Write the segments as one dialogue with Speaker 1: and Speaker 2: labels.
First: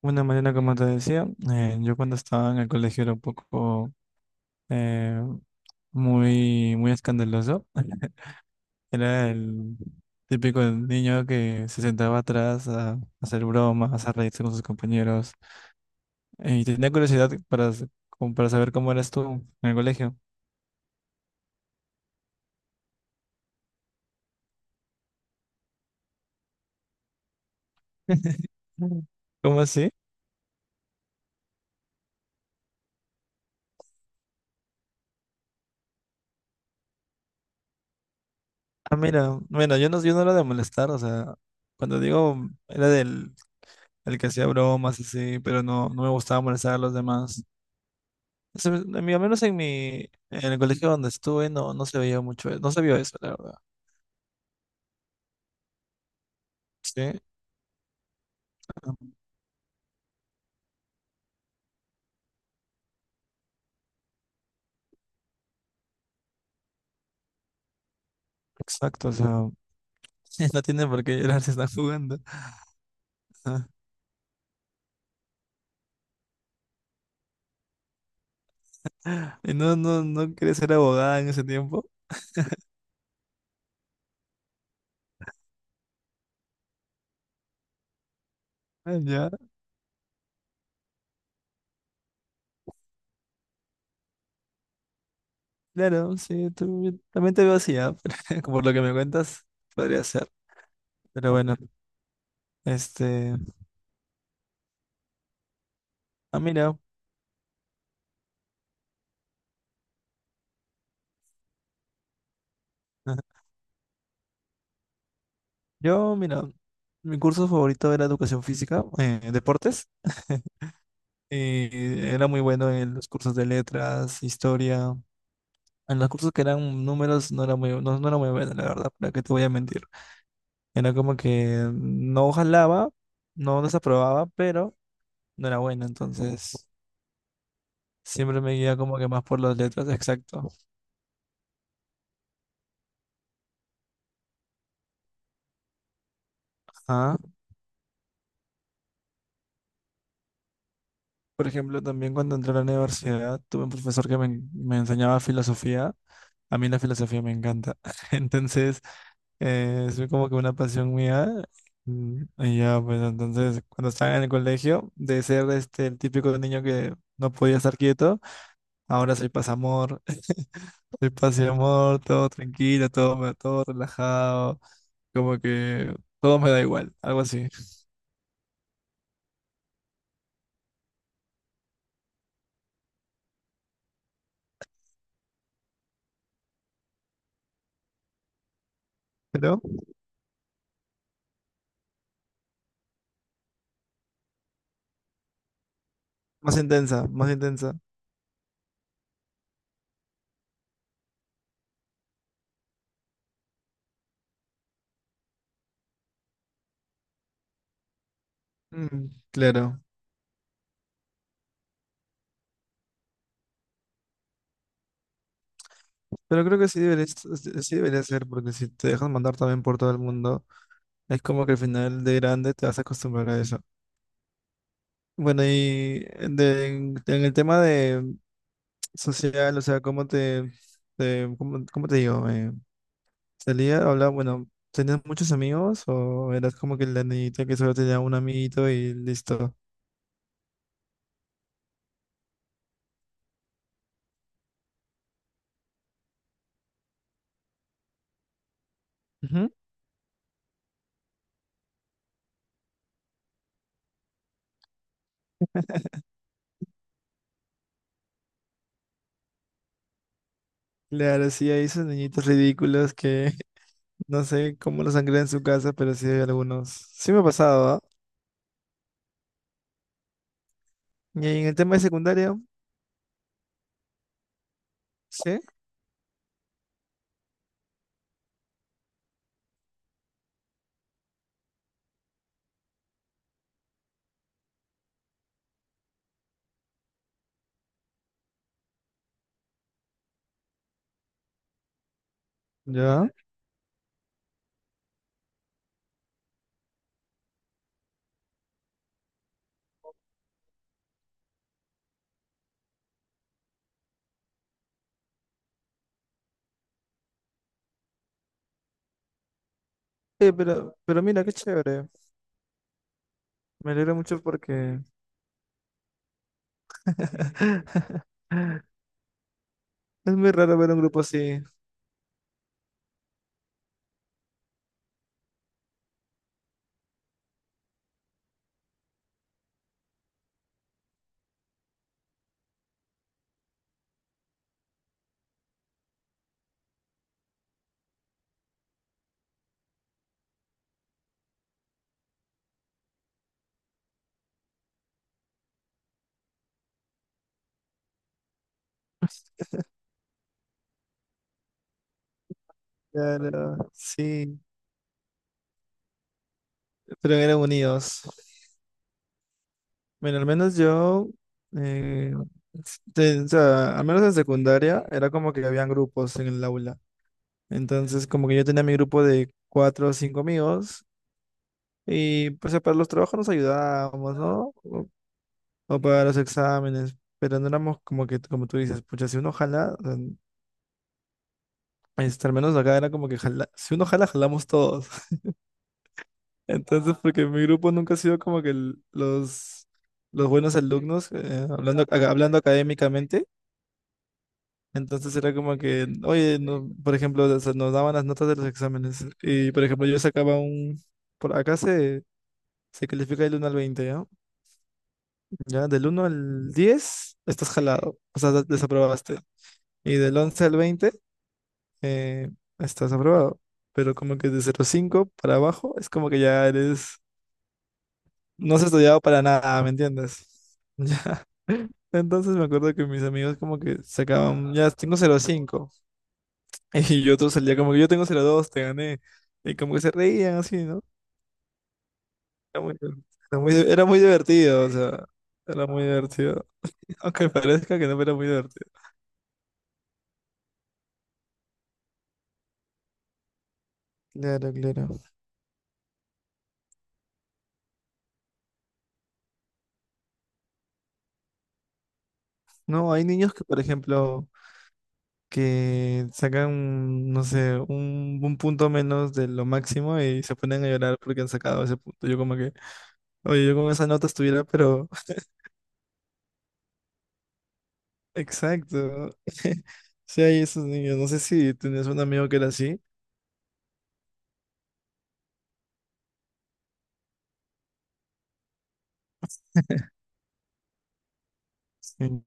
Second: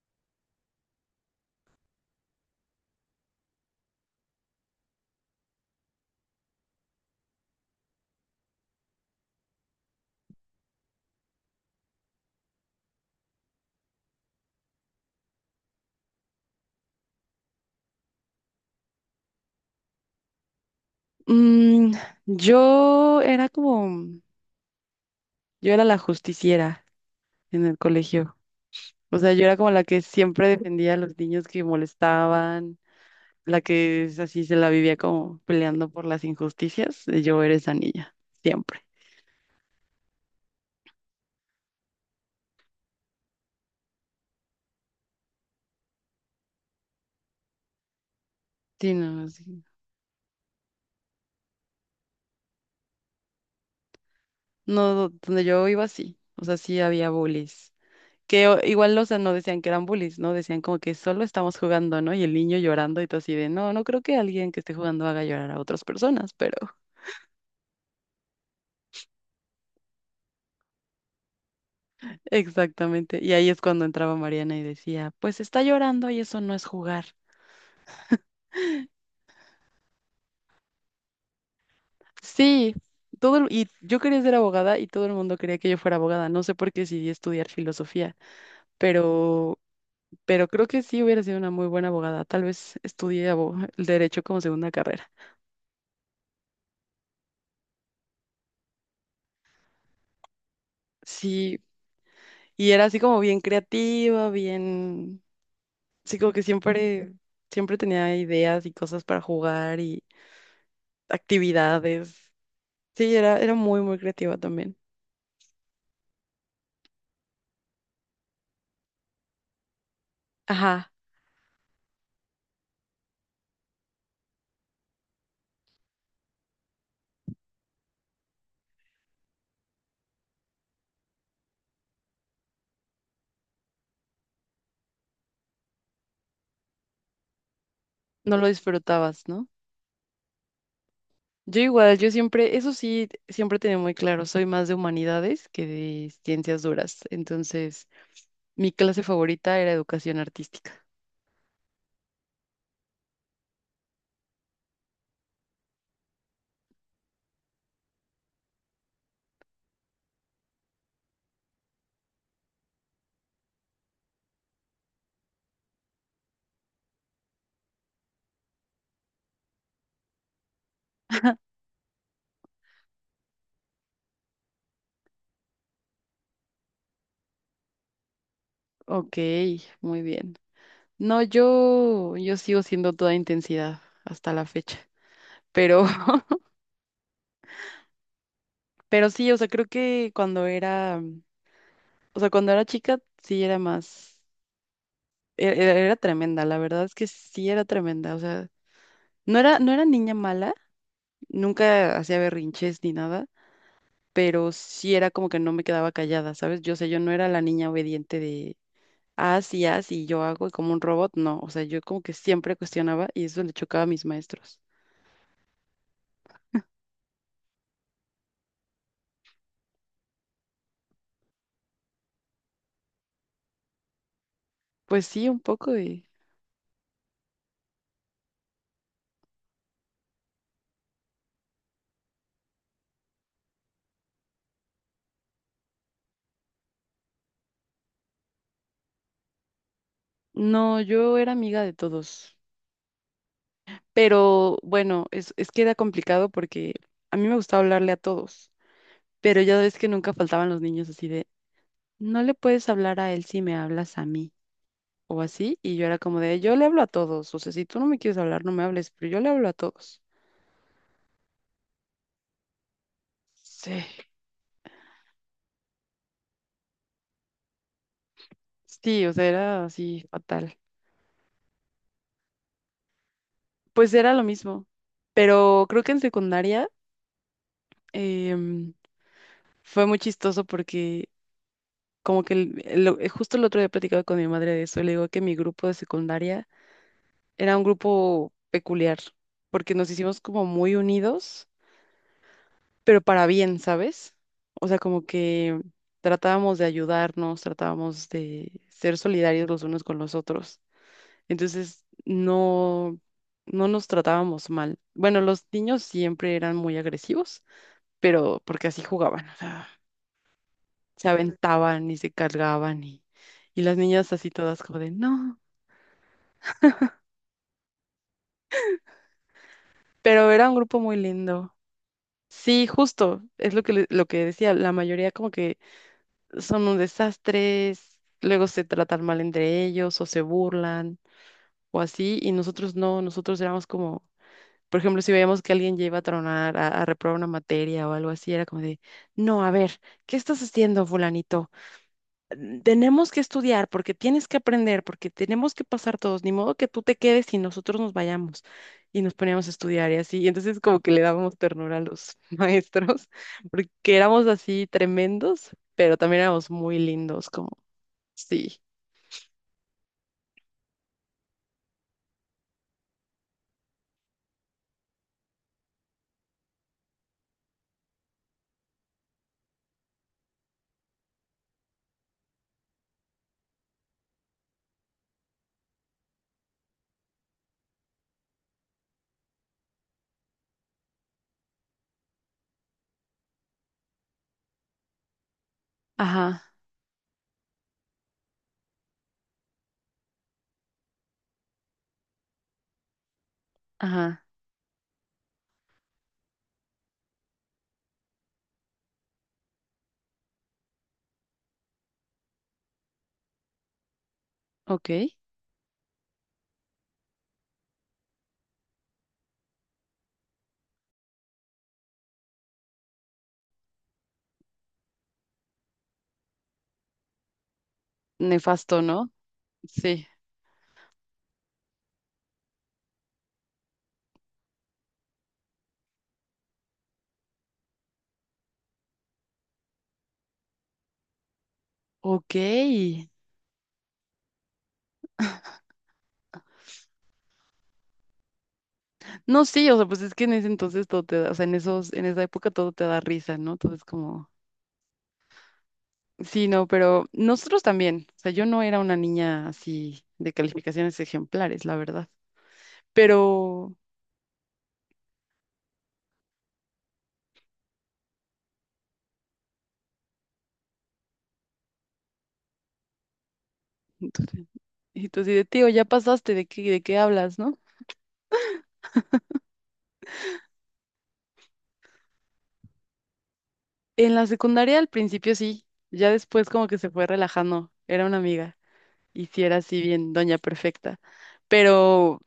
Speaker 1: Bueno, Mariana, como te decía, yo cuando estaba en el colegio era un poco eh, muy, muy escandaloso. Era el típico niño que se sentaba atrás a hacer bromas, a reírse con sus compañeros. Y tenía curiosidad como para saber cómo eras tú en el colegio.
Speaker 2: Mm, yo era como, yo era la justiciera en el colegio.
Speaker 1: Mm.
Speaker 2: O sea, yo era
Speaker 1: ¿Cómo
Speaker 2: como la
Speaker 1: así?
Speaker 2: que siempre defendía a los niños que molestaban, la que es así se la vivía como peleando por las injusticias. Yo era esa niña, siempre.
Speaker 1: Ah, mira, bueno, yo no era de molestar, o sea, cuando digo era del el que hacía bromas así, pero no me gustaba molestar a los demás. Se
Speaker 2: Sí,
Speaker 1: me- a mí- Al
Speaker 2: no,
Speaker 1: menos
Speaker 2: sí.
Speaker 1: en el colegio donde estuve no se veía mucho, no se vio eso, la verdad.
Speaker 2: No, donde yo iba sí. O sea, sí había
Speaker 1: Sí,
Speaker 2: bullies. Que o-
Speaker 1: ah,
Speaker 2: igual, o sea, no decían que eran bullies, ¿no? Decían como que solo estamos jugando, ¿no? Y el niño llorando y todo así de, no, no creo que alguien que esté jugando haga llorar a otras personas.
Speaker 1: exacto, o sea, no tienen por qué llorar si están jugando.
Speaker 2: Exactamente. Y ahí es
Speaker 1: Ah,
Speaker 2: cuando entraba Mariana y decía, pues está llorando y eso no es jugar.
Speaker 1: Y no quieres ser abogada en ese tiempo?
Speaker 2: Sí, todo el- y yo quería ser abogada y todo el mundo quería que yo fuera abogada. No sé por qué decidí estudiar filosofía,
Speaker 1: Ah, ya,
Speaker 2: pero, pero creo que sí hubiera sido una muy buena abogada. Tal vez estudié abo- el derecho como segunda carrera.
Speaker 1: claro, sí, yo también te veo así, ah, pero por lo que me cuentas, podría ser. Pero bueno,
Speaker 2: Sí, y era así como
Speaker 1: este,
Speaker 2: bien creativa, bien, sí, como
Speaker 1: ah,
Speaker 2: que
Speaker 1: mira,
Speaker 2: siempre, siempre tenía ideas y cosas para jugar y actividades. Sí,
Speaker 1: ajá.
Speaker 2: era, era muy creativa también.
Speaker 1: Yo, mira, mi curso favorito era educación física, deportes.
Speaker 2: Ajá.
Speaker 1: Y era muy bueno en los cursos de letras, historia. En los cursos que eran números no era muy buena, la verdad, para qué te voy a mentir. Era como que no jalaba, no desaprobaba, pero no era buena, entonces
Speaker 2: No
Speaker 1: siempre
Speaker 2: lo
Speaker 1: me guía como que más
Speaker 2: disfrutabas,
Speaker 1: por
Speaker 2: ¿no?
Speaker 1: las letras, exacto.
Speaker 2: Yo igual, yo siempre, eso sí, siempre tenía muy claro, soy más de humanidades que de ciencias duras.
Speaker 1: Ah,
Speaker 2: Entonces, mi clase favorita era educación artística.
Speaker 1: por ejemplo, también cuando entré a la universidad, tuve un profesor que me enseñaba filosofía. A mí la filosofía me encanta. Entonces, es como que una pasión mía. Y ya, pues entonces, cuando estaba en el colegio, de ser este, el típico niño que no podía estar quieto, ahora soy pasamor, soy paz y amor, todo tranquilo, todo relajado, como que todo me da igual, algo así.
Speaker 2: Ok, muy bien. No, yo sigo siendo toda intensidad hasta la fecha. Pero, pero sí, o sea,
Speaker 1: Pero
Speaker 2: creo que o sea, cuando era chica, sí era más, e- era, era tremenda, la
Speaker 1: más
Speaker 2: verdad es que
Speaker 1: intensa, más
Speaker 2: sí era
Speaker 1: intensa.
Speaker 2: tremenda. O sea, no era niña mala, nunca hacía berrinches ni nada pero sí era como que no me quedaba callada, ¿sabes? Yo sé, yo no era la niña obediente de,
Speaker 1: Mm,
Speaker 2: haz y
Speaker 1: claro.
Speaker 2: haz y yo hago y como un robot, no, o sea, yo como que siempre cuestionaba y eso le chocaba a mis maestros.
Speaker 1: Pero creo que sí debería ser, porque si te dejan mandar también por todo el mundo, es como que al final de grande te vas a acostumbrar a eso.
Speaker 2: Pues sí, un
Speaker 1: Bueno,
Speaker 2: poco de...
Speaker 1: y en el tema de social, o sea, ¿cómo te, cómo te digo? ¿Salía, hablaba, bueno, tenías muchos amigos o eras como que la niñita que solo tenía un amiguito y listo?
Speaker 2: No, yo era amiga de todos, pero bueno, es que era complicado porque a mí me gustaba hablarle a todos, pero
Speaker 1: Ujú.
Speaker 2: ya ves que nunca faltaban los niños así de, no le puedes hablar a él si me hablas a mí. O así, y yo era como de, yo le hablo a todos, o sea, si tú no me quieres hablar, no me hables, pero yo le hablo a todos.
Speaker 1: Claro, sí, hay esos niñitos ridículos que
Speaker 2: Sí.
Speaker 1: no sé cómo los sangran en su casa, pero sí hay algunos. Sí me ha pasado, ¿ah?
Speaker 2: Sí, o sea, era así fatal.
Speaker 1: Y en el tema de secundaria,
Speaker 2: Pues era lo mismo,
Speaker 1: sí,
Speaker 2: pero creo que en secundaria em, fue muy chistoso porque como que el- lo- justo el otro día platicaba con mi madre de eso, le digo que mi grupo de secundaria era un grupo peculiar porque nos hicimos como muy unidos, pero
Speaker 1: ya.
Speaker 2: para bien, ¿sabes? O sea, como que tratábamos de ayudarnos, tratábamos de ser solidarios los unos con los otros. Entonces, no, no nos tratábamos mal. Bueno, los niños siempre eran muy agresivos, pero porque así jugaban, o sea,
Speaker 1: Pero
Speaker 2: se
Speaker 1: mira, qué chévere.
Speaker 2: aventaban y se cargaban y
Speaker 1: Me
Speaker 2: las
Speaker 1: alegra
Speaker 2: niñas
Speaker 1: mucho
Speaker 2: así todas como
Speaker 1: porque
Speaker 2: de, no,
Speaker 1: es
Speaker 2: pero
Speaker 1: muy
Speaker 2: era un
Speaker 1: raro ver
Speaker 2: grupo
Speaker 1: un
Speaker 2: muy
Speaker 1: grupo así.
Speaker 2: lindo. Sí, justo, es lo que, le- lo que decía, la mayoría como que son un desastre, luego se tratan mal entre ellos o se burlan o así, y nosotros no, nosotros éramos como Por ejemplo, si veíamos que alguien ya iba a tronar, a reprobar una materia o algo así, era como de, no, a ver, ¿qué estás haciendo, fulanito? Mm, tenemos que estudiar porque tienes que aprender, porque tenemos que pasar todos, ni modo que tú te quedes y nosotros nos vayamos y nos poníamos a estudiar y así. Y entonces como que le dábamos ternura a los maestros,
Speaker 1: Claro,
Speaker 2: porque éramos
Speaker 1: sí,
Speaker 2: así tremendos, pero también éramos muy
Speaker 1: pero
Speaker 2: lindos,
Speaker 1: eran
Speaker 2: como,
Speaker 1: unidos.
Speaker 2: sí,
Speaker 1: Bueno, al menos yo, eh, o sea, al menos en secundaria, era como que habían grupos en el aula. Entonces, como que yo tenía mi grupo de cuatro o cinco amigos, y pues para los trabajos nos ayudábamos, ¿no? O para los exámenes, pero no éramos como que, como tú dices, pucha, si uno jala, o sea, este, al menos acá era como que si uno jala, jalamos todos.
Speaker 2: ajá,
Speaker 1: Entonces, porque mi grupo nunca ha sido como que los buenos alumnos, hablando, hablando académicamente.
Speaker 2: ajá,
Speaker 1: Entonces era como que, oye, por ejemplo, o sea, nos daban las notas de los exámenes. Y, por ejemplo, yo sacaba un. Por acá se califica del 1 al 20, ¿ya?
Speaker 2: ok,
Speaker 1: Ya, del 1 al 10 estás jalado, o sea, desaprobaste. Y del 11 al 20 eh, estás aprobado. Pero como que de cero cinco para abajo es como que ya eres, no has
Speaker 2: nefasto,
Speaker 1: estudiado
Speaker 2: ¿no?
Speaker 1: para nada, ¿me
Speaker 2: Sí,
Speaker 1: entiendes? Ya. Entonces me acuerdo que mis amigos como que sacaban, ya tengo cero cinco. Y yo otro salía como que yo tengo cero dos, te gané. Y como que se reían así, ¿no?
Speaker 2: ok.
Speaker 1: Era muy, era muy divertido, o sea, era muy divertido. Aunque parezca que no, pero era muy divertido.
Speaker 2: No, sí, o sea, pues es que en ese entonces todo te da, o sea, en esa época todo te da risa, ¿no? Todo es como,
Speaker 1: Claro, claro.
Speaker 2: sí, no, pero nosotros también, o sea, yo no era una niña así de calificaciones ejemplares, la verdad,
Speaker 1: No, hay niños que, por
Speaker 2: pero,
Speaker 1: ejemplo, que sacan, no sé, un punto menos de lo máximo y se ponen a llorar porque han sacado ese punto. Yo como que, oye, yo con esa nota estuviera, pero
Speaker 2: y tú así de, tío, ya pasaste, de qué hablas, no?
Speaker 1: exacto. Sí, hay esos niños. No sé si tenías un amigo que era así.
Speaker 2: En la secundaria al principio sí, ya después como que se fue relajando, era una amiga, y sí era así bien, doña perfecta, pero,
Speaker 1: Sí,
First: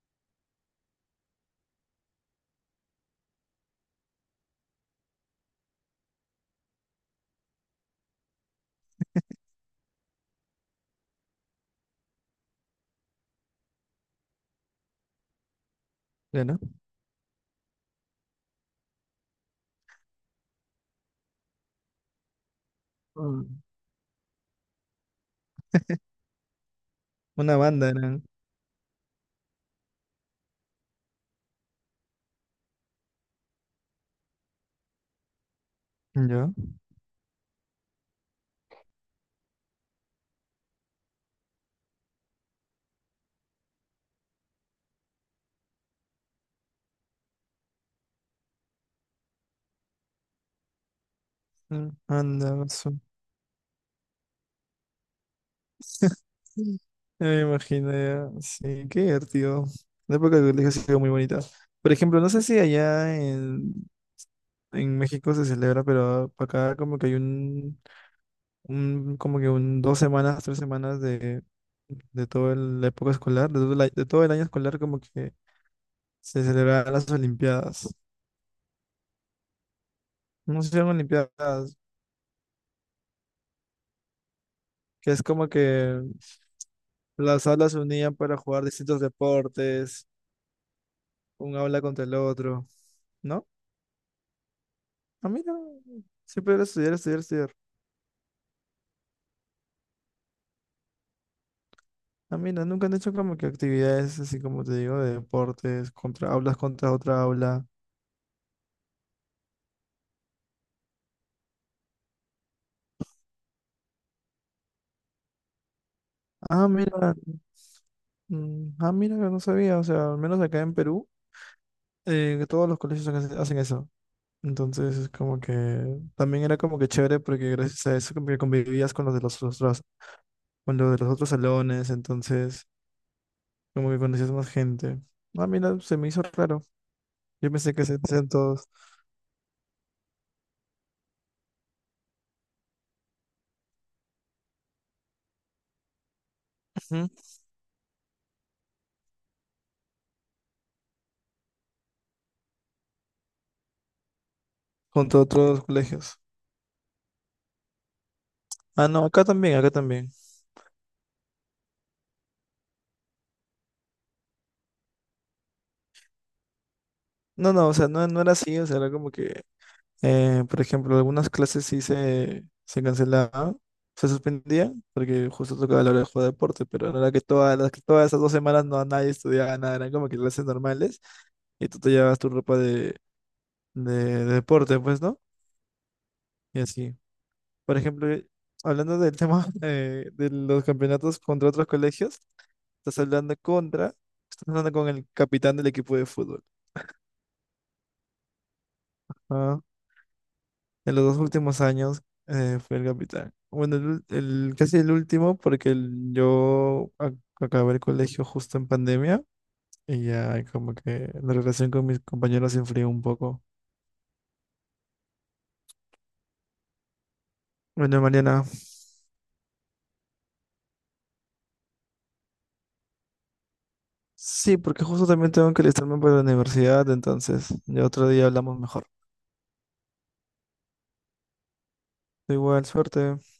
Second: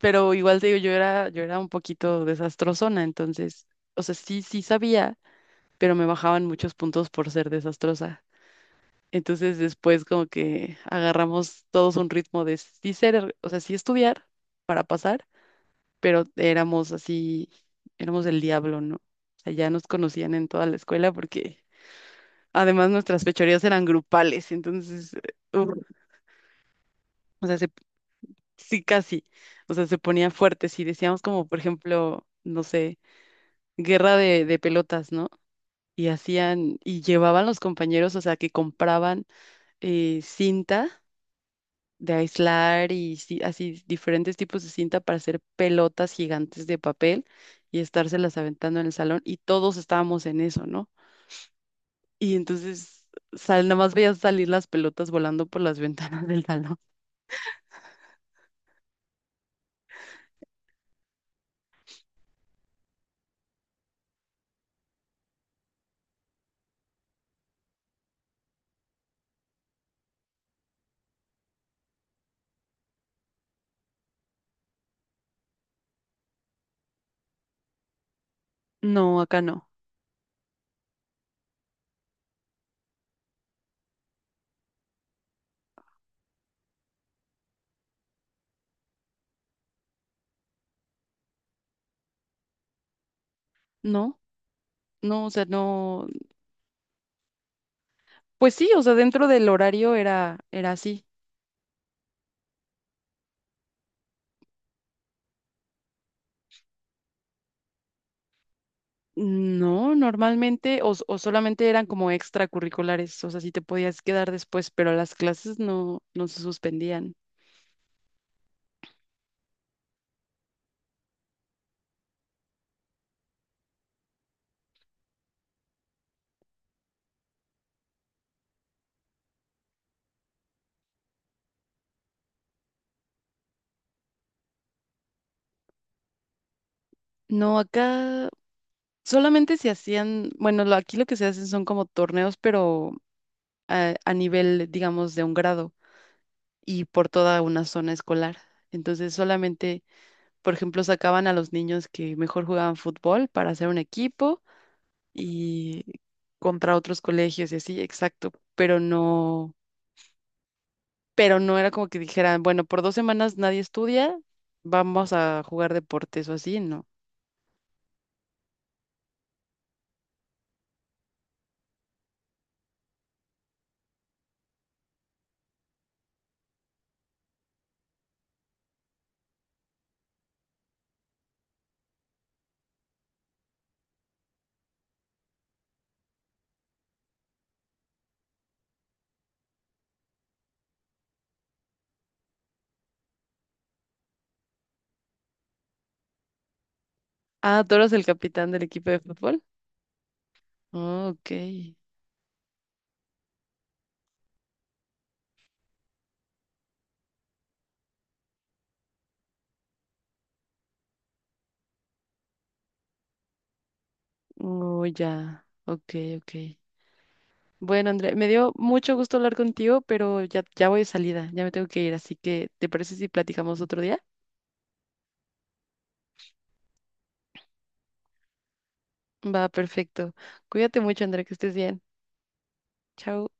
Speaker 2: pero igual te digo, yo era un poquito desastrosona, entonces, o sea, sí, sí sabía pero me bajaban muchos puntos por ser desastrosa. Entonces después como que agarramos todos un ritmo de sí ser, o sea, sí estudiar para pasar, pero
Speaker 1: ya no.
Speaker 2: éramos así, éramos el diablo, ¿no? O sea, ya nos conocían en toda la escuela porque además nuestras
Speaker 1: Mm.
Speaker 2: fechorías eran grupales, entonces, uf, o
Speaker 1: Una
Speaker 2: sea, se-
Speaker 1: banda eran.
Speaker 2: sí casi, o sea, se ponía fuerte, si decíamos como, por ejemplo, no sé, guerra de pelotas, ¿no? Y
Speaker 1: ¿Yo?
Speaker 2: hacían, y llevaban los compañeros, o sea, que compraban cinta de aislar y ci- así diferentes tipos de cinta para hacer pelotas gigantes de papel y estárselas aventando en el salón y todos estábamos en eso, ¿no? Y
Speaker 1: Anda, eso.
Speaker 2: entonces sal, nada más veías salir las pelotas volando por las ventanas del salón.
Speaker 1: Sí. Ya me imagino, ya. Sí, qué divertido. La época del colegio ha sido muy bonita. Por ejemplo, no sé si allá en México se celebra, pero acá como que hay un como que un 2 semanas, 3 semanas de, toda la época escolar, de todo el año escolar como que se celebran las Olimpiadas.
Speaker 2: No, acá no.
Speaker 1: No se llaman Olimpiadas, que es como que las aulas se unían para jugar distintos deportes, un aula contra el otro, ¿no?
Speaker 2: No, no,
Speaker 1: A
Speaker 2: o
Speaker 1: mí
Speaker 2: sea,
Speaker 1: no,
Speaker 2: no,
Speaker 1: siempre era estudiar, estudiar, estudiar.
Speaker 2: pues sí, o sea, dentro del horario era, era así.
Speaker 1: A mí no, nunca han hecho como que actividades así, como te digo, de deportes, contra aulas, contra otra aula.
Speaker 2: No, normalmente, o, s- o solamente eran como extracurriculares, o sea, sí te podías quedar después, pero las clases no, no se
Speaker 1: Ah,
Speaker 2: suspendían.
Speaker 1: mira. Ah, mira, yo no sabía, o sea, al menos acá en Perú, que todos los colegios hacen eso. Entonces es como que también era como que chévere, porque gracias a eso como que convivías con los de los otros salones, entonces como que conocías más gente. Ah, mira, se me hizo raro. Yo
Speaker 2: No,
Speaker 1: pensé que se
Speaker 2: acá
Speaker 1: hacían todos,
Speaker 2: solamente se hacían, bueno, lo- aquí lo que se hacen son como torneos, pero a nivel, digamos, de un grado y
Speaker 1: ujú,
Speaker 2: por toda una zona escolar. Entonces solamente, por ejemplo, sacaban a los niños que mejor jugaban fútbol para hacer un equipo
Speaker 1: junto a otros
Speaker 2: y
Speaker 1: colegios.
Speaker 2: contra otros colegios y así, exacto,
Speaker 1: Ah, no, acá también, acá también.
Speaker 2: pero no era como que dijeran, bueno, por 2 semanas nadie estudia, vamos a jugar deportes o así, no.
Speaker 1: No, no, o sea, no era así, o sea, era como que, por ejemplo, algunas clases sí se cancelaban, se suspendían, porque justo tocaba la hora de jugar deporte, pero no era que todas las que todas esas 2 semanas no nadie estudiaba nada, eran como que clases normales, y tú te llevabas tu ropa de, de deporte, pues, ¿no? Y así. Por ejemplo, hablando del tema de los campeonatos contra otros colegios, estás hablando contra, estás hablando con el capitán del equipo de fútbol.
Speaker 2: Ah, tú eras el capitán del equipo de fútbol.
Speaker 1: ¿Ah? En los
Speaker 2: Oh,
Speaker 1: dos últimos
Speaker 2: ok.
Speaker 1: años fui el capitán. Bueno, casi el último, porque yo acabé el colegio justo en pandemia y ya como que la relación con mis compañeros se enfrió un poco.
Speaker 2: Oh, ya. Ok, ok. Bueno,
Speaker 1: Bueno,
Speaker 2: Andrea, me
Speaker 1: Mariana,
Speaker 2: dio mucho gusto hablar contigo, pero ya, ya voy de salida, ya me tengo que ir, así que ¿te parece si platicamos otro día?
Speaker 1: sí, porque justo también tengo que alistarme para la universidad, entonces ya otro día hablamos mejor.
Speaker 2: Va, perfecto. Cuídate mucho, Andrea, que estés bien.
Speaker 1: Igual, suerte.
Speaker 2: Chao.